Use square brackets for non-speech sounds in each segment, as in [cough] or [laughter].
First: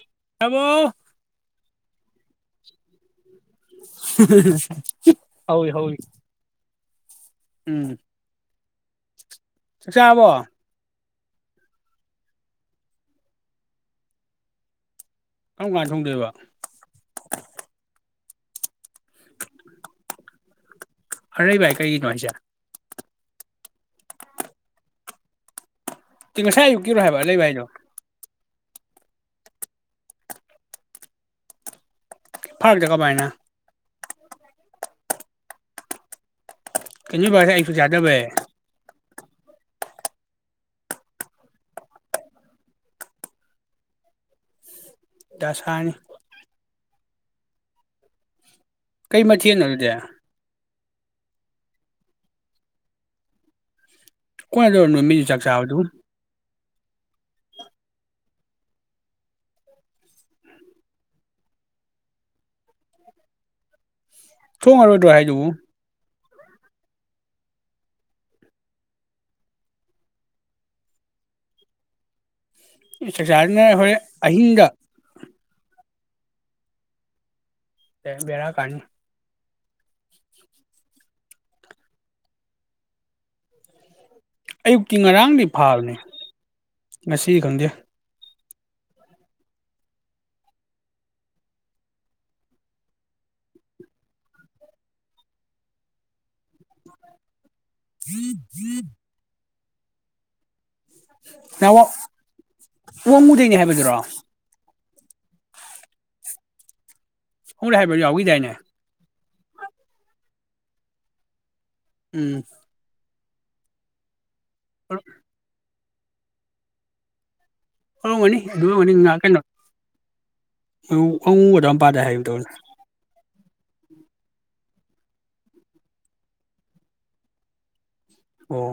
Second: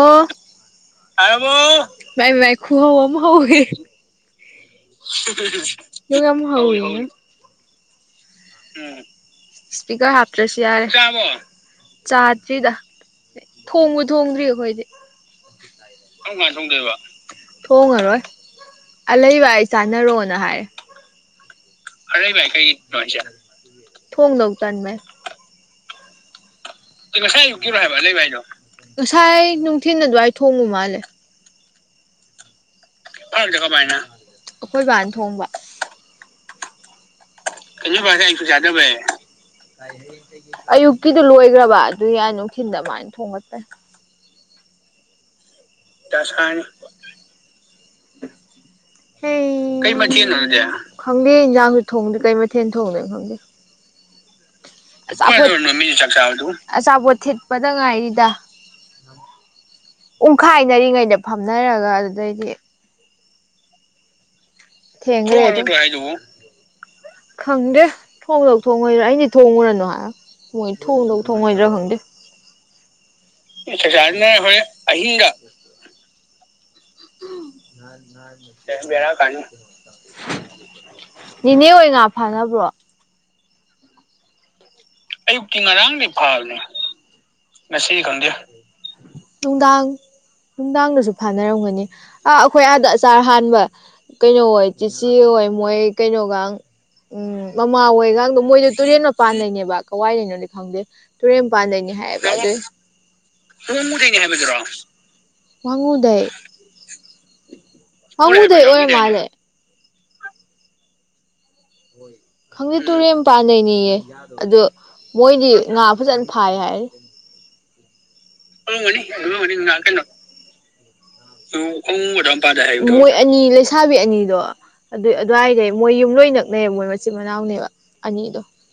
[unintelligible] ꯃꯣ ꯉꯥꯏꯔꯝꯃꯣ, ꯚꯥꯏ ꯉꯥꯏꯈꯣ ꯑꯃꯨꯛ ꯍꯧꯋꯦ [unintelligible] ꯅꯪ ꯌꯥꯝ ꯍꯧꯏꯉꯣ ꯎꯝ ꯆꯥꯛ ꯏꯁ꯭ꯄꯤꯛꯀꯔ ꯆꯥꯔꯕꯣ ꯍꯥꯞꯇ꯭ꯔꯦꯁ ꯌꯥꯔꯦ ꯆꯥꯔꯕꯣ, ꯆꯥꯗ꯭ꯔꯤꯗ ꯊꯣꯡꯕꯨ ꯊꯣꯡꯗ꯭ꯔꯤ ꯑꯩꯈꯣꯏꯗꯤ ꯀꯔꯝ ꯀꯥꯟ ꯊꯣꯡꯗꯣꯏꯕ ꯊꯣꯡꯗꯣꯏꯕ ꯊꯣꯡꯉꯔꯣꯏ ꯑꯂꯩꯕ ꯑꯥꯏ ꯆꯥꯟꯅꯔꯣꯅ ꯍꯥꯏ ꯑꯔꯩꯕ ꯑꯥꯏ ꯑꯔꯩꯕ ꯍꯥꯏ ꯀꯩꯒꯤꯅꯣ ꯍꯥꯏꯁꯦ ꯊꯣꯡꯗꯧ ꯇꯟꯕꯩ ꯇꯤꯡ ꯉꯁꯥꯏ ꯑꯌꯨꯛ ꯇꯤꯡ ꯉꯁꯥꯏ ꯌꯨꯛ ꯀꯤꯔꯣ ꯍꯥꯏꯕ ꯂꯩꯕ ꯍꯥꯏꯗꯨ ꯉꯁꯥꯏ ꯅꯨꯡꯊꯤꯜ ꯑꯗꯨꯋꯥꯏ ꯊꯣꯡꯕ ꯃꯥꯜꯂꯤ ꯐꯥꯜꯗꯩ ꯀꯃꯥꯏ ꯐꯥꯜꯗꯩ ꯀꯃꯥꯏꯅ ꯑꯩꯈꯣꯏ ꯕꯥꯅ ꯊꯣꯡꯕ ꯀꯩꯟ ꯅꯣꯏꯕ ꯉꯁꯥꯏ ꯌꯨꯛ ꯀꯩꯟ ꯅꯣꯏꯕꯥ‌ ꯉꯁꯥꯏ ꯑꯌꯨꯛ ꯆꯥꯛ ꯆꯥꯗꯕꯩ ꯑꯌꯨꯛꯀꯤꯗꯣ ꯂꯣꯏꯒ꯭ꯔꯕ ꯑꯗꯨ ꯑꯥꯏ ꯅꯨꯡꯊꯤꯟꯗ ꯃꯥꯅ ꯊꯣꯡꯒꯠꯄꯩ ꯗꯁꯥꯅꯤ ꯗꯁꯥꯅꯤ ꯀꯩ ꯍꯩ ꯃꯊꯦꯜꯅꯣ ꯑꯗꯨꯗꯤ ꯀꯩ ꯃꯊꯦꯜꯅꯣ ꯑꯗꯨꯗꯤ ꯈꯪꯗꯦ ꯏꯟꯖꯥꯡꯁꯨ ꯊꯣꯡꯗꯦ ꯀꯩ ꯃꯊꯦꯜ ꯊꯣꯡꯗꯣꯏꯅꯣ ꯈꯪꯗꯦ ꯀꯣꯟꯅꯗꯣꯏꯔꯣ ꯅꯣꯏ ꯃꯤꯗꯨ ꯉꯁꯥꯏ ꯆꯥꯛ ꯑꯌꯨꯛ ꯆꯥꯕꯗꯨꯕꯨ ꯅꯣꯏꯃꯩ ꯆꯥꯛ ꯆꯥꯔꯕꯗꯨꯕꯨ ꯑꯆꯥꯄꯣꯠ ꯊꯤꯠꯄꯗ ꯉꯥꯏꯔꯤꯗ ꯎꯨꯡꯈꯥꯏꯅꯔꯤ ꯉꯩꯗ ꯐꯝꯅꯔꯒ ꯑꯗꯨꯗꯩꯗꯤ ꯊꯣꯡꯉꯔꯣꯏꯗ꯭ꯔꯣ ꯊꯦꯡꯒ꯭ꯔꯦ ꯍꯥꯏꯗꯨꯕꯨ [unintelligible] ꯈꯪꯗꯦ ꯊꯣꯡꯗꯧ ꯊꯣꯡꯉꯣꯏꯗ꯭ꯔꯤ ꯑꯩꯗꯤ ꯊꯣꯡꯉꯨꯔꯅꯨ ꯍꯥꯏꯕꯅꯤ ꯃꯣꯏ ꯊꯣꯡꯗꯧ ꯊꯣꯡꯉꯣꯏꯗ꯭ꯔꯥ ꯈꯪꯗꯦ ꯆꯥꯛꯆꯥꯗꯨꯅ ꯆꯥꯛ ꯍꯣꯔꯦꯟ ꯆꯥꯅꯔꯦ ꯑꯩꯈꯣꯢꯗꯤ ꯑꯍꯤꯡꯗ ꯑꯍꯤꯡꯗ ꯕꯦꯔꯥ ꯀꯥꯅꯤ ꯑꯦ ꯕꯦꯔꯥ ꯀꯥꯅꯤ ꯅꯦꯅꯦ ꯍꯣꯢ ꯉꯥ ꯐꯅꯕ꯭ꯔꯣ ꯑꯌꯨꯛꯀꯤ ꯉꯔꯥꯡꯗꯤ ꯐꯥꯕꯅꯦ ꯉꯁꯤꯗꯤ ꯈꯪꯗꯦ ꯉꯁꯤꯗꯤ ꯈꯪꯗꯦ ꯅꯨꯡꯗꯥꯡ ꯅꯨꯡꯗꯥꯡꯗꯁꯨ ꯐꯥꯅꯔꯝꯒꯅꯤ ꯑꯥ ꯑꯩꯈꯣꯏ ꯑꯥꯗ ꯑꯆꯥꯔ ꯍꯥꯟꯕ ꯀꯩꯅꯣ ꯑꯣꯏ ꯆꯤꯆꯦ ꯍꯣꯏ ꯃꯣꯏ ꯀꯩꯅꯣꯒꯥꯡ ꯎꯝ ꯃꯃꯥ ꯍꯣꯏꯒꯥꯡꯗꯣ ꯃꯣꯏꯗꯣ ꯇꯨꯔꯦꯟ ꯃꯄꯥꯟꯗꯩꯅꯦꯕ ꯀꯋꯥꯏ ꯗꯩꯅꯣꯗꯤ ꯈꯪꯗꯦ ꯇꯨꯔꯦꯟ ꯅꯍꯥꯟ ꯃꯄꯥꯟꯗꯩꯅꯦ ꯍꯥꯏꯕ ꯑꯗꯨꯏ ꯋꯥꯡꯉꯨꯗꯩꯅꯦ ꯍꯥꯏꯕꯗꯨꯔꯣ [unintelligible] ꯍꯥꯏꯕꯗꯨꯔꯣ ꯋꯥꯡꯉꯨꯗꯩ ꯋꯥꯡꯉꯨꯗꯩ ꯍꯥꯏꯕ ꯌꯥꯎꯈꯤꯗꯥꯏꯅꯦ ꯋꯥꯡꯉꯨꯗꯩ ꯑꯣꯏꯔ ꯃꯥꯜꯂꯦ ꯎꯝ ꯈꯪꯗꯦ ꯇꯨꯔꯦꯟ ꯃꯄꯥꯟꯗꯩꯅꯦꯌꯦ ꯑꯗꯨ [inaudible] ꯃꯣꯏꯗꯤ ꯉꯥ ꯐꯖꯅ ꯐꯥꯢ ꯍꯥꯏꯔꯤ ꯑꯣꯏꯔꯝꯒꯅꯤ ꯑꯗꯨ ꯑꯣꯏꯔꯝꯒꯅꯤ ꯉꯥ ꯀꯩꯅꯣ ꯑꯣꯏꯔꯝꯒꯅꯤ ꯉꯥ ꯀꯩꯅꯣ ꯋꯥꯡꯉꯨ ꯑꯗꯨꯋꯥꯏ ꯃꯄꯥꯗ ꯍꯥꯏꯒꯨꯝ ꯇꯧꯕꯅꯦ [unintelligible] [unintelligible] [unintelligible] ꯃꯣꯏ ꯑꯅꯤ ꯂꯩꯁꯥꯕꯤ ꯑꯅꯤꯗꯣ ꯑꯗꯨ ꯑꯗꯨꯋꯥꯏꯗꯩ ꯃꯣꯏ ꯌꯨꯝ ꯂꯣꯏ ꯅꯛꯅꯩ ꯃꯣꯏ ꯃꯆꯤꯟ ꯃꯅꯥꯎꯅꯦꯕ ꯑꯅꯤꯗꯣ ꯑꯣ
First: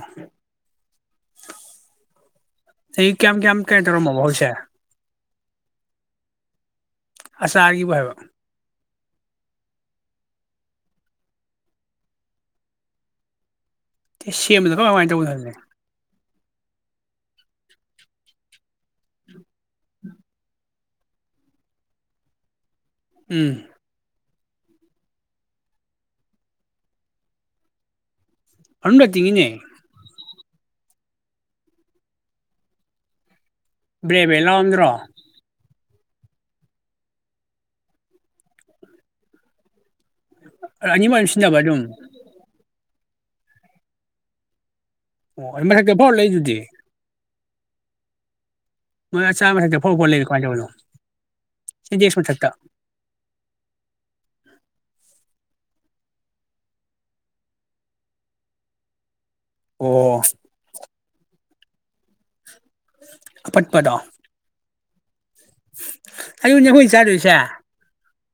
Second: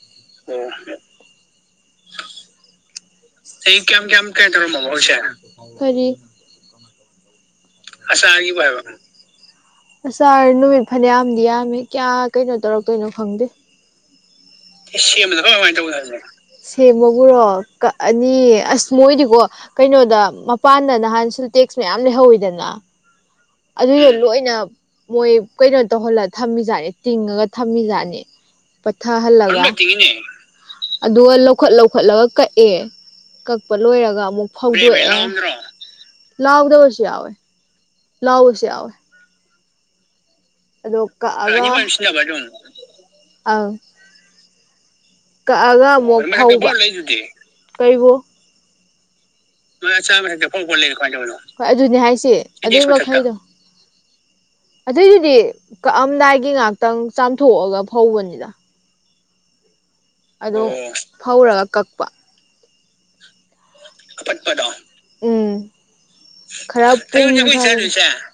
ꯑꯌꯨꯛ ꯀꯌꯥꯝ ꯀꯌꯥꯝ ꯀꯩꯅꯣ ꯇꯧꯔꯝꯃꯕꯣ ꯍꯧꯖꯤꯛꯁꯦ ꯍꯧꯖꯤꯛꯁꯦ ꯀꯔꯤ ꯑꯆꯥꯔ ꯒꯤꯕꯨ ꯍꯥꯢꯕ ꯑꯆꯥꯔꯒꯤꯕꯨ ꯍꯥꯢꯕ ꯑꯆꯥꯔ ꯅꯨꯃꯤꯠ ꯐꯅꯌꯥꯝꯗꯤ ꯌꯥꯝꯃꯤ ꯀꯌꯥ ꯀꯩꯅꯣ ꯇꯧꯔꯛꯇꯣꯏꯅꯣ ꯈꯪꯗꯦ [unintelligible] ꯁꯦꯝꯕ ꯗꯒꯣ ꯁꯦꯝꯕ ꯀꯃꯥꯢ ꯀꯃꯥꯢ ꯇꯧꯒꯦ ꯍꯥꯢꯕ ꯁꯦꯝꯕꯕꯨꯔꯣ ꯀꯛꯑꯅꯤ ꯑꯁ ꯃꯣꯏꯗꯤꯀꯣ ꯀꯩꯅꯣꯗ ꯃꯄꯥꯟꯗ ꯅꯍꯥꯟ ꯁꯤꯟꯇꯦꯛꯁ ꯃꯌꯥꯝ ꯂꯩꯍꯧꯋꯤꯗꯅ ꯎꯝ ꯑꯗꯨꯗꯣ ꯎꯝ ꯂꯣꯏꯅ ꯃꯣꯏ ꯀꯩꯅꯣ ꯇꯧꯍꯜꯂ ꯊꯝꯃꯤꯖꯥꯠꯅꯤ ꯇꯤꯡꯉꯒ ꯊꯝꯃꯤꯖꯥꯠꯅꯤ ꯑꯗꯨꯝ ꯔꯦꯇꯤꯡꯒꯤꯅꯦ ꯄꯠꯊꯍꯜꯂꯒ ꯃꯅꯨꯡꯗ ꯇꯤꯡꯉꯦꯅꯦ ꯑꯗꯨꯒ ꯂꯧꯈꯠ ꯂꯧꯈꯠꯂꯒ ꯀꯛꯑꯦ ꯀꯛꯄ ꯕ꯭ꯔꯦ ꯂꯣꯏꯔꯒ ꯕ꯭ꯔꯦ ꯑꯃꯨꯛ ꯂꯥꯎꯔꯝꯗ꯭ꯔꯣ ꯐꯧꯗꯣꯛꯑꯦ ꯂꯥꯎꯗꯕꯁꯨ ꯌꯥꯎꯋꯦ꯫ ꯂꯥꯎꯕꯁꯨ ꯌꯥꯎꯋꯦ ꯑꯗꯣ ꯑꯅꯤꯃꯛ ꯑꯗꯨꯝ ꯁꯤꯖꯤꯟꯅꯕ ꯑꯗꯨꯝ ꯀꯛꯑꯒ ꯑꯪ ꯑꯣ ꯑꯗꯨ ꯀꯛꯑꯒ ꯃꯊꯛꯇ ꯐꯥꯎ ꯑꯃꯣꯛ ꯂꯩꯗꯨꯗꯤ ꯐꯧꯕ ꯀꯩꯕꯣ ꯃꯣꯏ ꯑꯆꯥꯔ ꯃꯊꯥꯛ ꯃꯣꯏ ꯑꯆꯥꯔ ꯃꯊꯥꯛꯇ ꯐꯧ ꯐꯧ ꯂꯩꯔꯤꯗꯣ ꯀꯃꯥꯢ ꯇꯧꯔꯤꯅꯣ ꯍꯣꯏ ꯑꯗꯨꯅꯦ ꯁꯤꯟꯇꯦꯛꯁ ꯍꯥꯏꯁꯤ ꯃꯊꯛꯇ ꯑꯗꯨ ꯃꯈꯩꯗꯣ ꯑꯗꯨꯏꯗꯨꯗꯤ ꯀꯛꯑꯝꯗꯥꯏꯒꯤ ꯉꯥꯛꯇꯪ ꯆꯥꯝꯊꯣꯛꯑꯒ ꯐꯧꯕꯅꯤꯗ꯫ ꯑꯣ ꯑꯗꯣ ꯐꯧꯔꯒ ꯀꯛꯄ ꯑꯄꯠꯄꯗꯣ ꯑꯄꯠꯄꯗꯣ ꯎꯝ ꯑꯗꯨꯅꯦ ꯑꯩꯈꯣꯏ ꯈꯔ ꯆꯥꯗꯣꯏꯁꯦ ꯄꯨꯝꯊ [unintelligible]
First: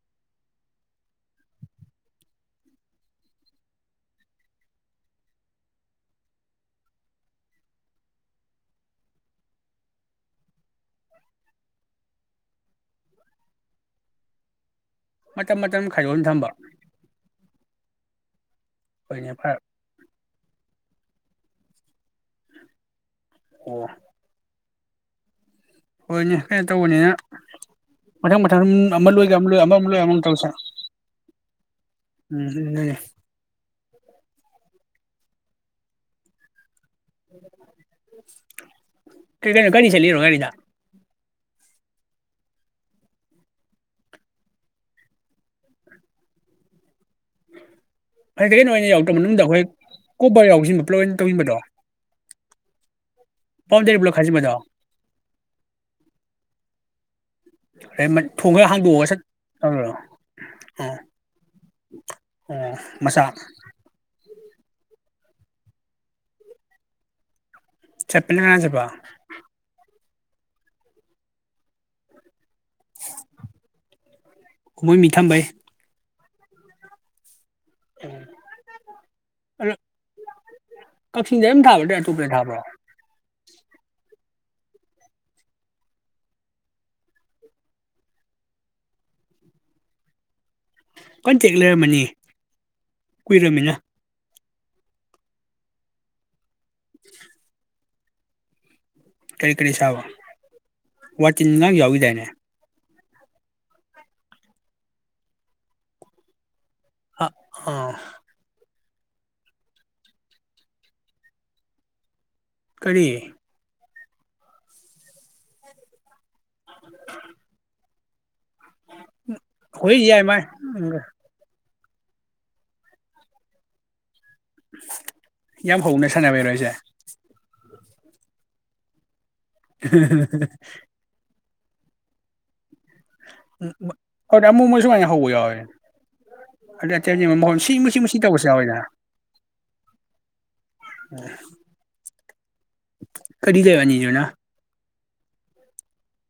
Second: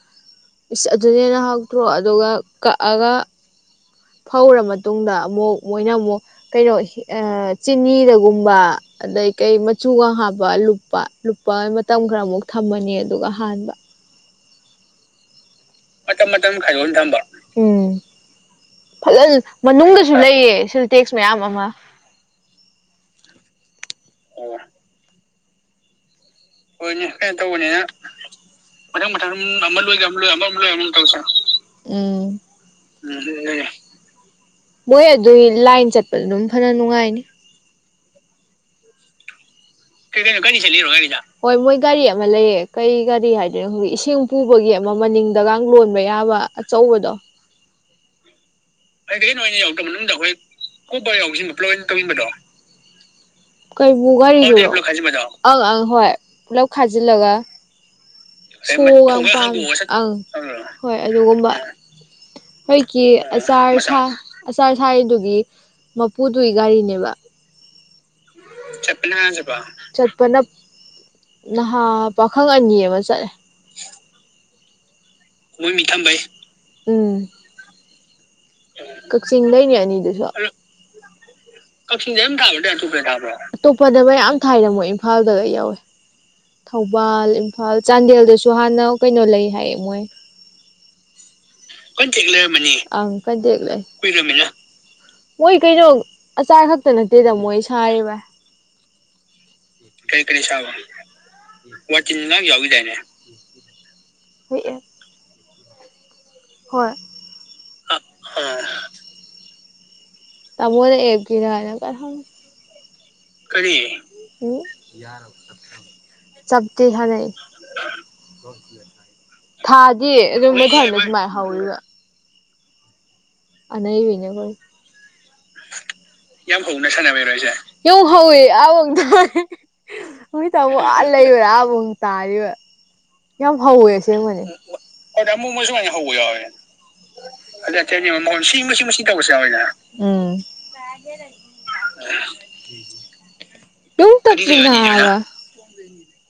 [unintelligible] ꯏꯁ ꯑꯗꯨꯅ ꯍꯦꯟꯅ ꯍꯥꯎꯇ꯭ꯔꯣ ꯑꯗꯨꯒ ꯀꯛꯑꯒ ꯐꯧꯔ ꯃꯇꯨꯡꯗ ꯑꯃꯨꯛ ꯃꯣꯏꯅ ꯑꯃꯨꯛ ꯀꯩꯅꯣ ꯍꯦ ꯑꯥ ꯆꯤꯅꯤꯗꯒꯨꯝꯕ ꯑꯗꯩ ꯀꯩ ꯃꯆꯨꯒ ꯍꯥꯞꯄ ꯂꯨꯞꯄ ꯂꯨꯞꯄ ꯃꯇꯝ ꯈꯔꯃꯨꯛ ꯊꯝꯃꯅꯤ ꯑꯗꯨꯒ ꯍꯥꯟꯕ꯫ ꯃꯇꯝ ꯈꯥꯏꯗꯣꯛꯅ ꯃꯇꯝ ꯊꯝꯕ ꯃꯇꯝ ꯈꯥꯏꯗꯣꯛꯒ ꯗꯨꯝ ꯊꯝꯕ꯫ ꯎꯝ ꯐꯖꯟ ꯍꯣꯏꯅꯦ ꯐꯔ ꯃꯅꯨꯡꯒꯖꯨ ꯂꯩꯌꯦ ꯁꯤꯜꯇꯦꯛꯁ ꯃꯌꯥꯝ ꯑꯃ ꯑꯣ [inaudible] ꯍꯣꯏꯅꯦ ꯀꯩꯟ ꯇꯧꯕꯅꯤꯅ ꯃꯊꯪ ꯃꯊꯪ ꯑꯃ ꯂꯣꯏꯒ ꯑꯃ ꯂꯣꯏ ꯑꯃ ꯑꯃꯨꯛ ꯂꯣꯏ ꯑꯃꯨꯛ ꯇꯧꯁꯦ ꯎꯝ ꯎꯝ ꯃꯣꯏ ꯑꯗꯨꯏ ꯂꯥꯏꯟ ꯆꯠꯄꯗ ꯗꯨꯝ ꯐꯅ ꯅꯨꯡꯉꯥꯏꯅꯤ [unintelligible] [unintelligible] ꯍꯣꯏ ꯃꯣꯏ ꯒꯥꯔꯤ ꯑꯃ ꯂꯩꯌꯦ ꯀꯩ ꯒꯥꯔꯤ ꯍꯥꯏꯗꯩꯅꯣ ꯈꯪꯗꯦ ꯏꯁꯤꯡ ꯄꯨꯕꯒꯤ ꯑꯃ ꯃꯅꯤꯡ ꯗꯒꯥꯡ ꯂꯣꯟꯕ ꯌꯥꯕ ꯑꯆꯧꯕꯗꯣ [unintelligible] ꯀꯩꯅꯣ ꯑꯣꯏꯅ ꯌꯥꯎꯇ꯭ꯔꯣ ꯃꯅꯨꯡꯗ ꯍꯣꯏ ꯀꯨꯞꯕꯔ ꯌꯥꯎꯖꯤꯟꯕ ꯄ꯭ꯂꯣꯏꯅ ꯇꯧꯖꯤꯟꯕꯗꯣ [unintelligible] ꯕꯥꯎꯟꯗꯔꯤ ꯀꯩꯕꯨ ꯕ꯭ꯂꯣꯛ ꯈꯥꯖꯤꯟꯕꯗꯣ [inaudible] ꯑꯪ ꯑꯪ ꯍꯣꯏ ꯄꯨꯂꯞ ꯈꯥꯖꯤꯜꯂꯒ ꯑꯗꯩ ꯃ ꯊꯣꯡ ꯈꯔ ꯍꯥꯡꯗꯣꯛꯑꯒ ꯁꯠ ꯇꯧꯔꯣ [inaudible] ꯑꯪ ꯍꯣꯏ ꯑꯣ ꯑꯗꯨꯒꯨꯝꯕ ꯑꯣ ꯏ ꯃꯆꯥ ꯑꯆꯥꯔ ꯁꯥ ꯑꯆꯥꯔ ꯁꯥꯏꯗꯨꯒꯤ ꯃꯄꯨꯗꯨꯏ ꯒꯥꯔꯤꯅꯦꯕ ꯆꯠꯄꯅꯦ ꯆꯠꯄ ꯅꯍꯥꯟꯖꯤꯕꯣ ꯆꯠꯄꯅꯞ ꯅꯍꯥ ꯄꯥꯈꯪ ꯑꯅꯤ ꯑꯃ ꯆꯠꯂꯦ ꯃꯣꯏ ꯃꯤ ꯊꯝꯕꯩ ꯃꯣꯏ ꯃꯤ ꯊꯝꯕꯩ ꯎꯝ [inaudible] ꯑꯗꯣ ꯀꯛꯆꯤꯡꯗꯩꯅꯦ ꯑꯅꯤꯗꯨꯁꯨ ꯀꯛꯆꯤꯡꯗ ꯑꯗꯨꯝ ꯊꯥꯕ꯭ꯔꯥ ꯅꯠꯇ꯭ꯔ ꯀꯛꯆꯤꯡ ꯑꯇꯣꯞꯄꯗ ꯊꯥꯕ꯭ꯔꯣ [unintelligible] ꯑꯇꯣꯞꯄꯗ ꯃꯌꯥꯝ ꯊꯥꯏꯗ ꯃꯣꯏ ꯏꯝꯐꯥꯜꯗꯒ ꯌꯥꯎꯋꯦ ꯊꯧꯕꯥꯜ ꯏꯝꯐꯥꯜ ꯆꯥꯟꯗꯦꯜꯗꯁꯨ ꯍꯥꯟꯅ ꯀꯩꯅꯣ ꯂꯩ ꯍꯥꯏꯌꯦ ꯃꯣꯏ ꯀꯟꯇꯦꯛ ꯂꯩꯔꯝꯃꯅꯤ ꯀꯟꯇꯦꯛ ꯂꯩꯌꯝꯃꯅꯤ ꯑꯪ ꯀꯟꯇꯦꯛ ꯀꯨꯏꯔꯃꯤꯅ ꯂꯩ ꯀꯨꯏꯗꯃꯤꯅ ꯃꯣꯏ ꯀꯩꯅꯣ ꯑꯆꯥꯔ ꯈꯛꯇ ꯅꯠꯇꯦꯗ ꯃꯣꯏ ꯁꯥꯔꯤꯕꯥꯏ ꯀꯔꯤ ꯀꯔꯤ ꯁꯥꯕ ꯀꯔꯤ ꯀꯔꯤ ꯁꯥꯕ ꯋꯥꯇꯤꯟꯒꯥꯡ ꯋꯥꯇꯤꯟ ꯌꯥꯎꯈꯤꯗꯥꯏꯅꯦ ꯅꯥꯝ ꯌꯥꯎꯒꯤꯗꯥꯏꯅꯦ ꯍꯨꯏ ꯑꯦꯞ ꯍꯣꯏ ꯑ ꯑ ꯇꯥꯃꯣꯅ ꯑꯦꯞꯀꯤꯔꯥꯌꯦ [unintelligible] ꯀꯔꯤ ꯀꯔꯤ ꯎꯝ ꯌꯥꯔ ꯆꯞꯇꯤ ꯊꯥꯅꯩ ꯑꯩꯈꯣꯏ ꯊꯥꯗꯤ ꯌꯥꯏ ꯃꯥꯏ ꯑꯗꯨꯝ [inaudible] ꯃꯥꯏ ꯍꯧꯔꯤꯕ ꯑꯅꯩꯕꯤꯅ‌ꯦ ꯑꯈꯣꯏ ꯌꯥꯝ ꯍꯧꯅ ꯁꯥꯟꯅꯕꯩꯔꯣ ꯌꯥꯝ ꯍꯥꯏꯁꯦ ꯍꯧꯅ ꯁꯥꯅꯕ ꯏꯕꯥꯏꯟꯖꯦ ꯌꯣꯡ ꯍꯧꯋꯦ ꯑꯥꯕꯥꯎ ꯇꯥꯏ ꯃꯣꯏ ꯇꯥꯃꯣ ꯑꯥ ꯂꯩꯕꯔ ꯑꯥꯕꯨꯡ ꯇꯥꯔꯤꯕ ꯌꯥꯝ ꯍꯧꯋꯦ ꯑꯁꯦꯡꯕꯅꯦ ꯑꯗ ꯑꯃꯨꯛ ꯑꯃꯨꯛ ꯁꯨꯃꯥꯏꯅ ꯍꯧꯕ ꯑꯃꯨ ꯌꯥꯎꯋꯦ ꯃꯨꯛ ꯁꯨꯃꯥꯏ ꯍꯧꯕ ꯌꯥꯎꯋꯦ ꯑꯗ ꯑꯇꯩ ꯃꯍꯣꯟ ꯁꯤ ꯃꯁꯤ ꯃꯁꯤ ꯇꯧꯕꯁꯨ ꯌꯥꯎꯋꯦꯗꯅ [unintelligible] ꯎꯝ [unintelligible] ꯀꯔꯤ ꯇꯧꯏꯕ ꯑꯅꯤꯗꯨꯅ [unintelligible] [inaudible]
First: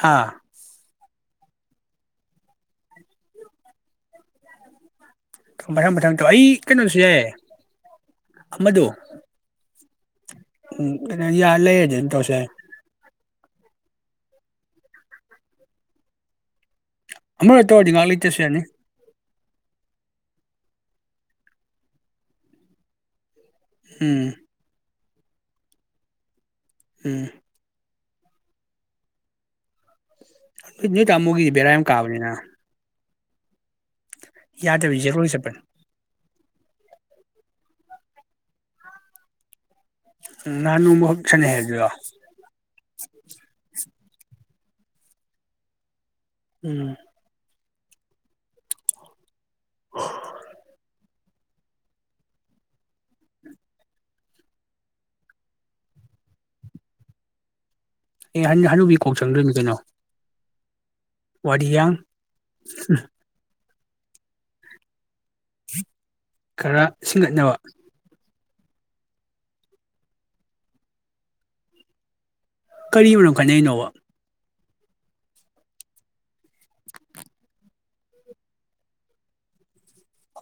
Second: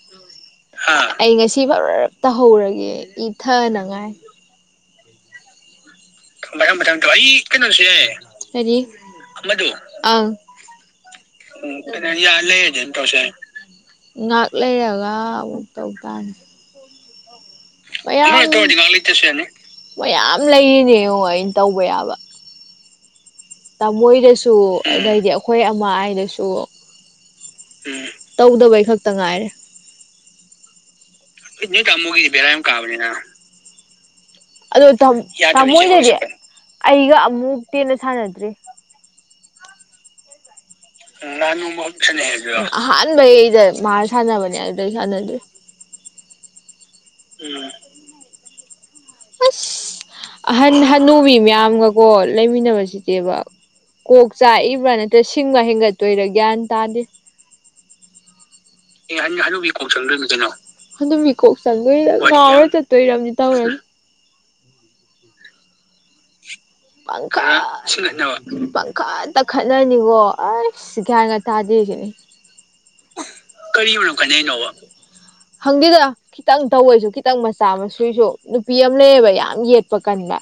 ꯍꯥꯥ ꯑꯩ ꯉꯁꯤ ꯄꯔꯞ ꯄꯔꯞ ꯇꯧꯍꯧꯔꯒꯦ ꯏꯊꯅꯉꯥꯏ [unintelligible] ꯀꯩꯅꯣꯁꯨ [unintelligible] ꯌꯥꯏꯌꯦ ꯑꯩ ꯀꯩꯅꯣꯁ‌ꯨ ꯌꯥꯏ ꯀꯔꯤ ꯑꯃꯗꯣ ꯑꯃꯗ‌ꯣ ꯑꯪ ꯀꯩꯅꯣ ꯌꯥ ꯂꯩꯔꯗꯤ ꯑꯗꯨꯝ ꯇꯧꯁꯨ ꯌꯥꯏ [unintelligible] ꯉꯥꯛ ꯂꯩꯔꯒ ꯑꯃꯨꯛ ꯇꯧ ꯇꯥꯕꯅꯤ ꯑꯃꯔꯛ ꯇꯧꯔꯗꯤ ꯉꯥꯏꯍꯥꯛ ꯃꯌꯥꯝ ꯂꯩꯇꯁꯨ ꯌꯥꯅꯤ [unintelligible] ꯃꯌꯥꯝ ꯂꯩꯔꯤꯅꯦ ꯌꯦꯡꯉꯣ ꯑꯩꯅ ꯇꯧꯕ ꯌꯥꯕ ꯎꯝ ꯇꯥꯃꯣꯏꯗꯁꯨ ꯑꯗꯩꯗꯤ ꯑꯩꯈꯣꯏ ꯑꯃ ꯑꯥꯏꯗꯁꯨ ꯎꯝ ꯎꯨ ꯇꯧꯗꯕꯩ ꯈꯛꯇ ꯉꯥꯏꯔꯦ ꯅ ꯅꯣꯏ ꯇꯥꯃꯣꯒꯤꯗꯤ ꯕꯦꯔꯥ ꯌꯥꯝ ꯀꯥꯕꯅꯤꯅ ꯇꯥꯕꯅꯦꯅ ꯑꯗ‌ꯣ ꯌꯥꯗꯕꯤ ꯇꯥ‌ꯝ ꯖꯦꯔꯣ ꯆꯠꯄꯅꯦ ꯇꯥꯃ‌ꯣꯏꯗꯗꯤ ꯑꯩꯒ ꯑꯃꯨꯛꯇꯩ ꯌ‌ꯦꯟꯅ ꯁꯥꯟꯅꯗ꯭ꯔꯤ ꯎꯨꯝ ꯅꯍꯥꯟ ꯅꯣꯡꯃ ꯁꯥꯟꯅꯩ ꯅꯍꯥꯟ ꯍꯥꯏꯕꯗꯨꯔꯣ ꯅꯣꯡꯃꯈꯛ ꯁꯥꯟꯅꯩ ꯍꯥꯏꯗꯨꯔꯣ ꯑꯍꯥꯟꯕꯩꯗ ꯃꯥꯒ ꯁꯥꯟꯅꯕꯅꯦ ꯑꯗꯨꯗꯩ ꯁꯥꯟꯅꯗ꯭ꯔꯤ ꯎꯨꯝ ꯎꯨꯝ ꯑꯁ ꯑꯍꯟ ꯍꯠ ꯅꯨꯕꯤ ꯃꯌꯥꯝꯒꯀꯣ ꯂꯩꯃꯤꯟꯅꯕꯁꯤꯗꯤꯕ ꯀꯣꯛ ꯆꯥꯛꯏꯕ꯭ꯔꯥ ꯅꯠꯇ꯭ꯔ ꯁꯤꯡꯕ ꯍꯦꯟꯒꯠꯇꯣꯏꯔꯥ ꯒ꯭ꯌꯥꯟ ꯇꯥꯗꯦ ꯑꯦ ꯍꯟ ꯍꯅꯨꯕꯤ ꯀꯣꯛ ꯑꯦ ꯍꯟ ꯆꯪꯗꯣꯏꯅꯤ ꯍꯅꯨꯕꯤ ꯀꯩꯅꯣ ꯀ‌ꯣꯛ ꯆꯪꯗꯨꯔꯤꯝꯅꯤ ꯀꯩꯅꯣ ꯍꯥꯅꯨꯕꯤ ꯀꯣꯛ ꯋꯥꯔꯤꯌꯥꯡ ꯆꯪꯗꯣꯏꯔ ꯉꯥꯎꯔ ꯆꯠꯇꯣꯏꯔ ꯑꯃꯗꯤ ꯇꯧꯔꯅꯤ ꯈꯔ ꯁꯤꯡꯒꯠꯅꯕ ꯄꯪꯈꯠ [unintelligible] ꯄꯪꯈꯠꯇ ꯈꯠꯅꯅꯤꯀꯣ ꯑꯥꯁ ꯒꯌꯥꯟꯒ ꯇꯥꯗ‌ꯦ ꯍꯥꯏꯖꯤꯅꯤ ꯀꯔꯤ ꯃꯔꯝ ꯈꯠꯅꯩꯅꯣꯕ ꯀꯔꯤ ꯃꯔꯝ ꯀꯥꯏꯅꯩꯅꯣꯕ ꯈꯪꯗ‌ꯦꯗ ꯈꯤꯇꯪ ꯇꯧꯕꯩꯁꯨ ꯈꯤꯇꯪ ꯃꯆꯥ ꯃꯁ‌ꯨꯒꯤꯁꯨ ꯅꯨꯄꯤ ꯑꯃ ꯂꯩꯌꯦꯕ ꯌꯥꯝ ꯌꯦꯠꯄ ꯀꯟꯕ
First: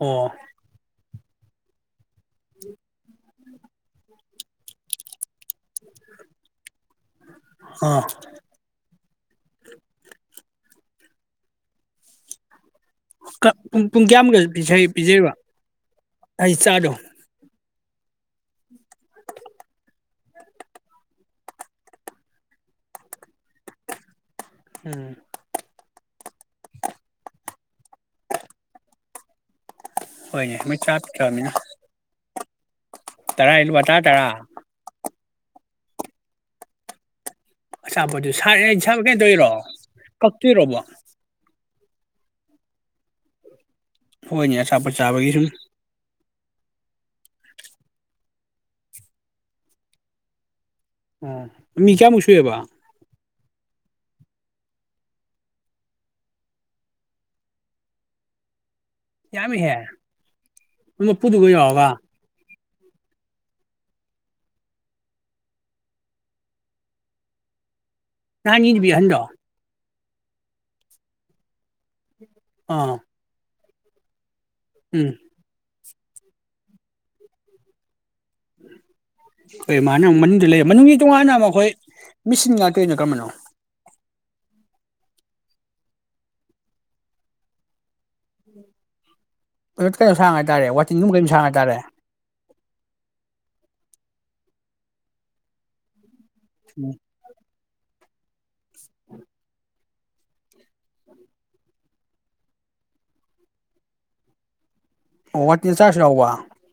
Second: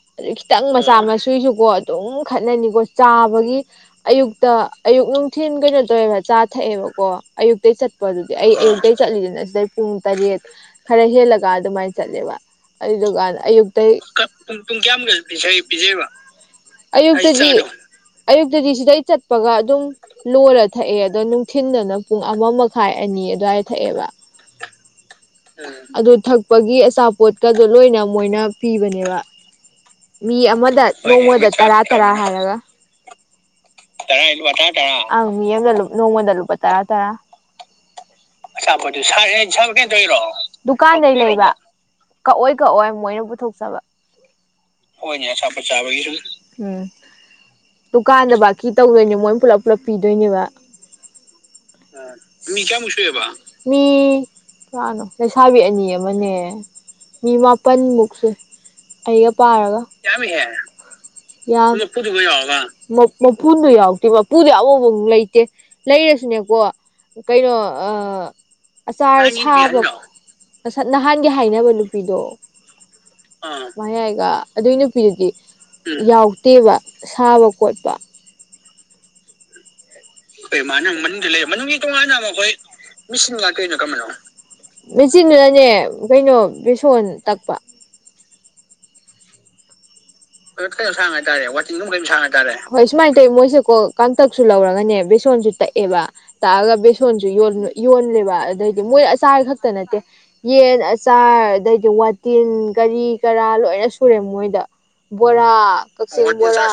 ꯑꯣ ꯑꯗꯩ ꯈꯤꯇꯪ ꯃꯆꯥ ꯃꯁ‌ꯨꯒꯤꯁꯨꯀꯣ ꯑꯗꯨꯝ ꯈꯠꯅꯅꯤꯀꯣ ꯆꯥꯕꯒꯤ ꯑꯌꯨꯛꯇ ꯑꯌꯨꯛ ꯅꯨꯡꯊꯤꯟ ꯀꯩꯅꯣ ꯇꯧꯋꯦꯅ ꯆꯥ ꯊꯛꯑꯦꯕꯀꯣ ꯑꯌꯨꯛꯇꯩ ꯑꯥ ꯆꯠꯄꯗꯨꯗꯤ ꯑꯩ ꯑꯌꯨꯛꯇꯩ ꯆꯠꯂꯤꯗꯅ ꯁꯤꯗꯩ ꯄꯨꯡ ꯇꯔꯦꯠ ꯈꯔ ꯍꯦꯜꯂꯒ ꯑꯗꯨꯃꯥꯏ ꯆꯠꯂꯦꯕ ꯑꯗꯨ ꯗꯨꯀꯥꯟ ꯄꯨꯡ ꯑꯌꯨꯛꯇꯩ ꯄꯨꯡ ꯀꯥ ꯀꯌꯥꯃꯨꯛꯀ ꯄꯨꯡ ꯄꯨꯡ ꯄꯤꯖꯩ ꯀꯌꯥꯃꯨꯛ ꯄꯤꯖꯩꯕ ꯄꯤꯁꯩ ꯄꯤꯖꯩꯕ ꯑꯩ ꯆꯥꯗꯣ ꯑꯌꯨꯛ [unintelligible] ꯑꯌꯨꯛꯇꯗꯤ ꯁꯤꯗꯩ ꯆꯠꯄꯒ ꯑꯗꯨꯝ ꯂꯣꯏꯔ ꯊꯛꯑꯦ ꯑꯗꯣ ꯅꯨꯡꯊꯤꯟꯗꯅ ꯄꯨꯡ ꯑꯃ ꯃꯈꯥꯏ ꯑꯅꯤ ꯑꯗꯨꯋꯥꯏꯗ ꯊꯛꯑꯦꯕ ꯎꯝ ꯑꯗꯨ ꯊꯛꯄꯒꯤ ꯑꯆꯥꯄꯣꯠꯀꯗꯣ ꯂꯣꯏꯅ ꯃꯣꯏꯅ ꯄꯤꯕꯅꯦꯕ ꯃꯤ ꯍꯣꯏꯅꯦ ꯃꯣꯏ ꯑꯃꯗ ꯆꯥ ꯅꯣꯡꯃꯗ ꯄꯤꯛꯑꯃꯤꯅ ꯇꯔꯥ ꯇꯔꯥ ꯍꯥꯏꯔꯒ ꯇꯔꯥ ꯂꯨꯄꯥ ꯇꯔꯥ ꯇꯔꯥ ꯇꯔꯥꯍꯥꯏ ꯂꯨꯄꯥ ꯇꯥꯔ ꯇꯔꯥ ꯑꯪ ꯃꯤ ꯑꯃꯗ ꯅꯣꯡꯃꯥꯗ ꯂꯨꯄꯥ ꯇꯔꯥ ꯇꯔꯥ ꯑꯆꯥꯄꯣꯠꯇꯨ ꯁꯥꯔꯦ ꯑꯆꯥꯄꯣꯠꯇꯨ ꯁꯥꯕ ꯀꯩꯅꯣ ꯇꯧꯔꯤꯔꯣ [unintelligible] ꯗꯩꯔꯣ ꯀꯛꯇꯣꯏꯔꯣꯕ ꯗꯨꯀꯥꯟꯗꯩ ꯂꯩꯕ ꯀꯛꯑꯣꯏ ꯀꯛꯑꯣꯏ ꯃꯣꯏꯅ ꯄꯨꯊꯣꯛꯆꯕ ꯍ‌ꯣꯏꯅ‌ꯦ ꯑꯆꯥꯄꯣꯠ ꯆꯥꯕꯒꯤ ꯁꯨꯝ ꯆꯥꯕꯒꯤ ꯁꯨꯝ ꯎꯝ ꯗꯨꯀꯥꯟꯗ ꯕꯥꯀꯤ ꯇꯧꯗꯣꯏꯅꯦ ꯃꯣꯏꯟ ꯄꯨꯂꯞ ꯄꯨꯂꯞ ꯄꯤꯗꯣꯏꯅꯦꯕ ꯑꯣ ꯃꯤ ꯑꯥ ꯀꯌꯥꯃꯨꯛ ꯁꯨꯏꯑꯕ ꯃꯤ ꯀꯌꯥꯃꯨꯛ ꯁꯨꯏꯌ‌ꯦꯕ ꯃꯤ ꯀꯌꯥꯅꯣ ꯂꯩꯁꯥꯕꯤ ꯑꯅꯤ ꯑꯃꯅꯦ ꯃꯤ ꯃꯥꯄꯟꯃꯨꯛ ꯁꯨꯏ ꯑꯩꯒ ꯌꯥꯝꯃꯤꯍꯦ ꯄꯥꯔꯒ ꯌꯥꯝꯃꯤꯍꯦ ꯃꯄꯨꯗꯨꯒ ꯌꯥꯝ ꯌꯥꯎꯔꯒ [unintelligible] ꯌꯥꯎꯔꯒ ꯃꯥ ꯃꯄꯨꯗꯨ ꯌꯥꯎꯗꯦ ꯃꯄꯨꯗꯤ ꯑꯃꯕꯧ ꯂꯩꯇꯦ ꯂꯩꯔꯁꯨꯅꯦꯀꯣ ꯀꯩꯅꯣ ꯑꯥ ꯅꯍꯥꯟꯒꯤ ꯅꯨꯄꯤ ꯑꯍꯟꯗꯣ ꯑꯆꯥꯔ ꯁꯥꯕ ꯅꯍꯥꯟꯒꯤ ꯍꯥꯏꯅꯕ ꯅꯨꯄꯤꯗꯣ ꯑꯥ ꯃꯌꯥꯏꯒ ꯑꯗꯨꯏ ꯎꯝ ꯅꯨꯄꯤꯗꯨꯗꯤ ꯌꯥꯎꯇꯦꯕ ꯁꯥꯕ ꯈꯣꯠꯄ ꯈꫭꯏ ꯃꯥꯅ ꯃꯅꯨꯡꯗ ꯍꯣꯏ ꯂꯩꯔꯦ ꯃꯥꯅ ꯃꯅꯨꯡꯒꯤ ꯃꯅꯨꯡꯗ ꯇꯣꯉꯥꯟꯅ ꯂꯩ ꯑꯃ ꯑꯩꯈꯣꯏ ꯃꯅꯨꯡꯒꯤ ꯇꯣꯉꯥꯟꯕ ꯑꯩꯈꯣꯏ ꯃꯦꯆꯤꯟ ꯉꯥꯛꯇ ꯑꯣꯏꯅ ꯀꯔꯝꯕꯅꯣ ꯃꯦꯆꯤꯟ ꯃꯦꯆꯤꯟꯗꯨꯅꯅꯦ ꯀꯩꯅꯣ ꯕꯦꯁꯣꯟ ꯇꯛꯄ ꯀꯩꯅꯣ ꯁꯥꯅꯤꯉꯥꯏ ꯇꯥꯔꯦ ꯋꯥꯇꯤꯟꯒꯨꯝꯕ ꯀꯩꯅꯣ ꯁꯥꯅꯤꯉꯥꯏ ꯇꯥꯔꯦ ꯀꯩꯅꯣ ꯁꯥꯅꯤꯉꯥꯏ ꯇꯥꯔꯦ ꯍꯣꯏ ꯁꯨꯃꯥꯏꯅ ꯇꯧꯋꯤ ꯃꯣꯏꯁꯦ ꯀꯣ ꯀꯥꯡꯇꯛꯁꯨ ꯂꯧꯔꯒꯅꯦ ꯕꯦꯁꯣꯟꯁꯨ ꯇꯛꯑꯦꯕ ꯇꯛꯑꯒ ꯕꯦꯁꯣꯟꯁꯨ ꯌꯣꯜꯂꯦꯕ ꯑꯗꯩꯗꯤ ꯃꯣꯏ ꯑꯆꯥꯔ ꯈꯛꯇ ꯅꯠꯇꯦ ꯌꯦꯟ ꯑꯆꯥꯔ ꯑꯗꯒꯤ ꯋꯥꯇꯤꯟ ꯀꯔꯤ ꯀꯔꯥ ꯂꯣꯏꯅ ꯁꯨꯔꯦ ꯃꯣꯏꯗ ꯑꯣ ꯕꯣꯔꯥ ꯋꯥꯇꯤꯟ ꯆꯥꯔꯁꯨ ꯌꯥꯎꯕ ꯀꯛꯆꯤꯡ ꯕꯣꯔꯥ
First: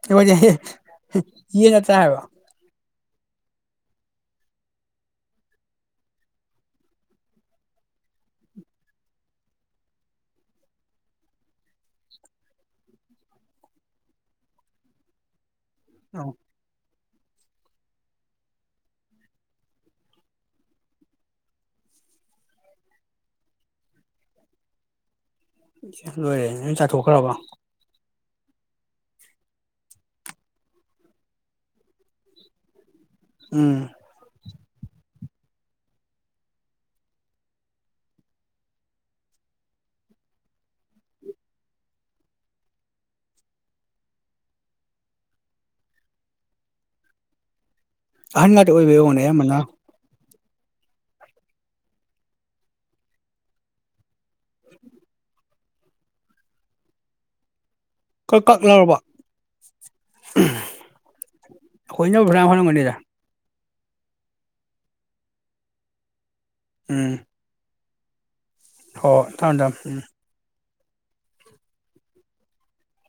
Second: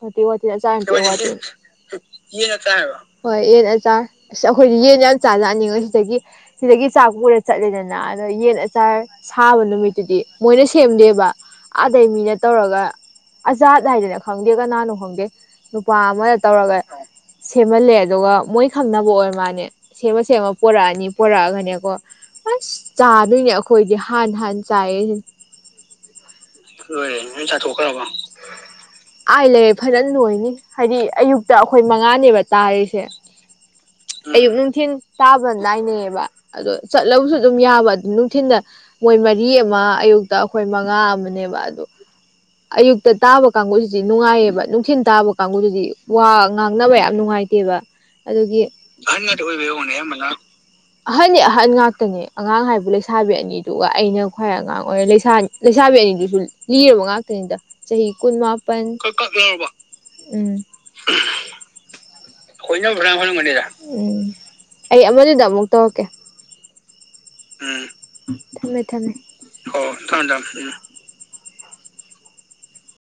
ꯅꯠꯇꯦ ꯋꯥꯇꯤꯟ ꯑꯆꯥꯔ ꯌꯦꯟ ꯅꯠꯇ꯭ꯔꯥ ꯍꯥꯏꯕ ꯌꯦꯟ ꯑꯆꯥꯔ ꯍꯥꯏꯕ ꯍꯣꯏ ꯌꯦꯟ ꯑꯆꯥꯔ ꯑꯁ ꯑꯩꯈꯣꯏ ꯌꯦꯟ ꯌꯥꯝ ꯆꯥꯖꯥ ꯅꯤꯡꯉꯣ ꯁꯤꯗꯒꯤ ꯁꯤꯗꯒꯤ ꯆꯥꯛ ꯄꯨꯔ ꯆꯠꯂꯤꯗꯅ ꯑꯗꯣ ꯌꯦꯟ ꯑꯆꯥꯔ ꯁꯥꯕ ꯅꯨꯃꯤꯠꯇꯨꯗꯤ ꯃꯣꯏꯅ ꯁꯦꯝꯗꯦꯕ ꯑꯥꯗꯩ ꯃꯤꯅ ꯇꯧꯔꯒ ꯑꯖꯥꯠ ꯍꯥꯏꯗꯅ ꯈꯪꯗꯦ ꯀꯅꯥꯅꯣ ꯈꯪꯗꯦ ꯅꯨꯄꯥ ꯑꯃꯗ ꯑꯧ ꯇꯧꯔꯒ ꯁꯦꯝꯍꯜꯂꯦ ꯑꯗꯨꯒ ꯃꯣꯏ ꯈꯪꯅꯕ ꯑꯣꯏ ꯃꯥꯅꯦ ꯁꯦꯝꯃ ꯁꯦꯝꯃ ꯄꯣꯔꯛꯑꯅꯤ ꯄꯣꯔꯛꯑꯒꯅꯦꯀꯣ ꯑꯁ ꯆꯥꯗꯣꯏꯅꯦ ꯑꯩꯈꯣꯏꯗꯤ ꯍꯥꯟ ꯍꯥꯟꯅ ꯆꯥꯏꯌꯦꯁꯤ ꯂꯣꯏꯔꯦ ꯅꯪ ꯆꯥꯊꯣꯛꯈ꯭ꯔꯕ ꯊꯣꯛꯈ꯭ꯔꯕ ꯑꯥꯏ ꯂꯩꯔꯦ ꯐꯖꯅ ꯂꯣꯏꯅꯤ ꯍꯥꯏꯗꯤ ꯑꯌꯨꯛꯇ ꯑꯩꯈꯣꯏ ꯃꯉꯥꯅꯦꯕ ꯇꯥꯔꯤꯁꯦ ꯎꯝ ꯑꯌꯨꯛ ꯅꯨꯡꯊꯤꯜ ꯇꯥꯕ ꯅꯥꯏꯅꯩꯕ ꯑꯗꯣ ꯆꯠꯂꯕꯁꯨ ꯑꯗꯨꯝ ꯌꯥꯕ ꯑꯗꯨ ꯅꯨꯡꯊꯤꯜꯗ ꯃꯣꯏ ꯃꯔꯤ ꯑꯃ ꯑꯌꯨꯛꯇ ꯑꯩꯈꯣꯏ ꯃꯉꯥ ꯑꯃꯅꯦꯕ ꯑꯗꯨꯗ ꯑꯌꯨꯛꯇ ꯇꯥꯕ ꯀꯥꯡꯕꯨꯁꯤ ꯅꯨꯡꯉꯥꯏꯌꯦꯕ ꯅꯨꯡꯊꯤꯟ ꯇꯥꯕ ꯀꯥꯡꯕꯨꯗꯨꯗꯤ ꯋꯥ ꯉꯥꯡꯅꯕ ꯌꯥꯝ ꯅꯨꯡꯉꯥꯏꯇꯦꯕ ꯑꯍꯟ ꯑꯗꯨꯒꯤ ꯉꯥꯛꯇ ꯑꯣꯏꯕꯩ ꯑꯣꯏꯔꯝꯒꯅꯤ ꯑꯍꯜꯉꯥꯛꯇ ꯑꯌꯥꯝꯕꯅ ꯑꯣꯏꯕꯩ ꯑꯣꯏꯅꯤ ꯑꯌꯥꯝꯕꯅ ꯑꯍꯟꯅꯤ ꯑꯍꯟ ꯉꯥꯛꯇꯅꯦ ꯑꯉꯥꯡ ꯍꯥꯏꯕꯨ ꯂꯩꯁꯥꯕꯤ ꯑꯅꯤꯗꯨꯒ ꯑꯩꯅ ꯈ꯭ꯋꯥꯏ ꯑꯉꯥꯡ ꯑꯣꯏꯔ ꯂꯩꯁꯥꯅꯤ ꯂꯩꯁꯥꯕꯤ ꯑꯅꯤꯗꯨꯁꯨ ꯂꯤꯔꯕ ꯉꯥꯛꯇꯅꯤꯗ ꯆꯍꯤ ꯀꯛ ꯀꯨꯟꯃꯥ ꯀꯛ ꯂꯥꯎꯔꯕ ꯑꯩꯈꯣꯏꯅꯕꯨ ꯐꯅꯌꯥꯝ ꯍꯜꯂꯝꯒꯅꯤꯗ [unintelligible] ꯎꯝ ꯑꯩ ꯑꯃꯗꯨꯗ ꯑꯃꯨꯛ ꯇꯧꯔꯛꯀꯦ ꯎꯝ ꯎꯝ ꯊꯝꯃꯦ ꯊꯝꯃꯦ ꯍꯣꯏ ꯊꯝꯃꯦ ꯊꯝꯃꯦ ꯎꯝ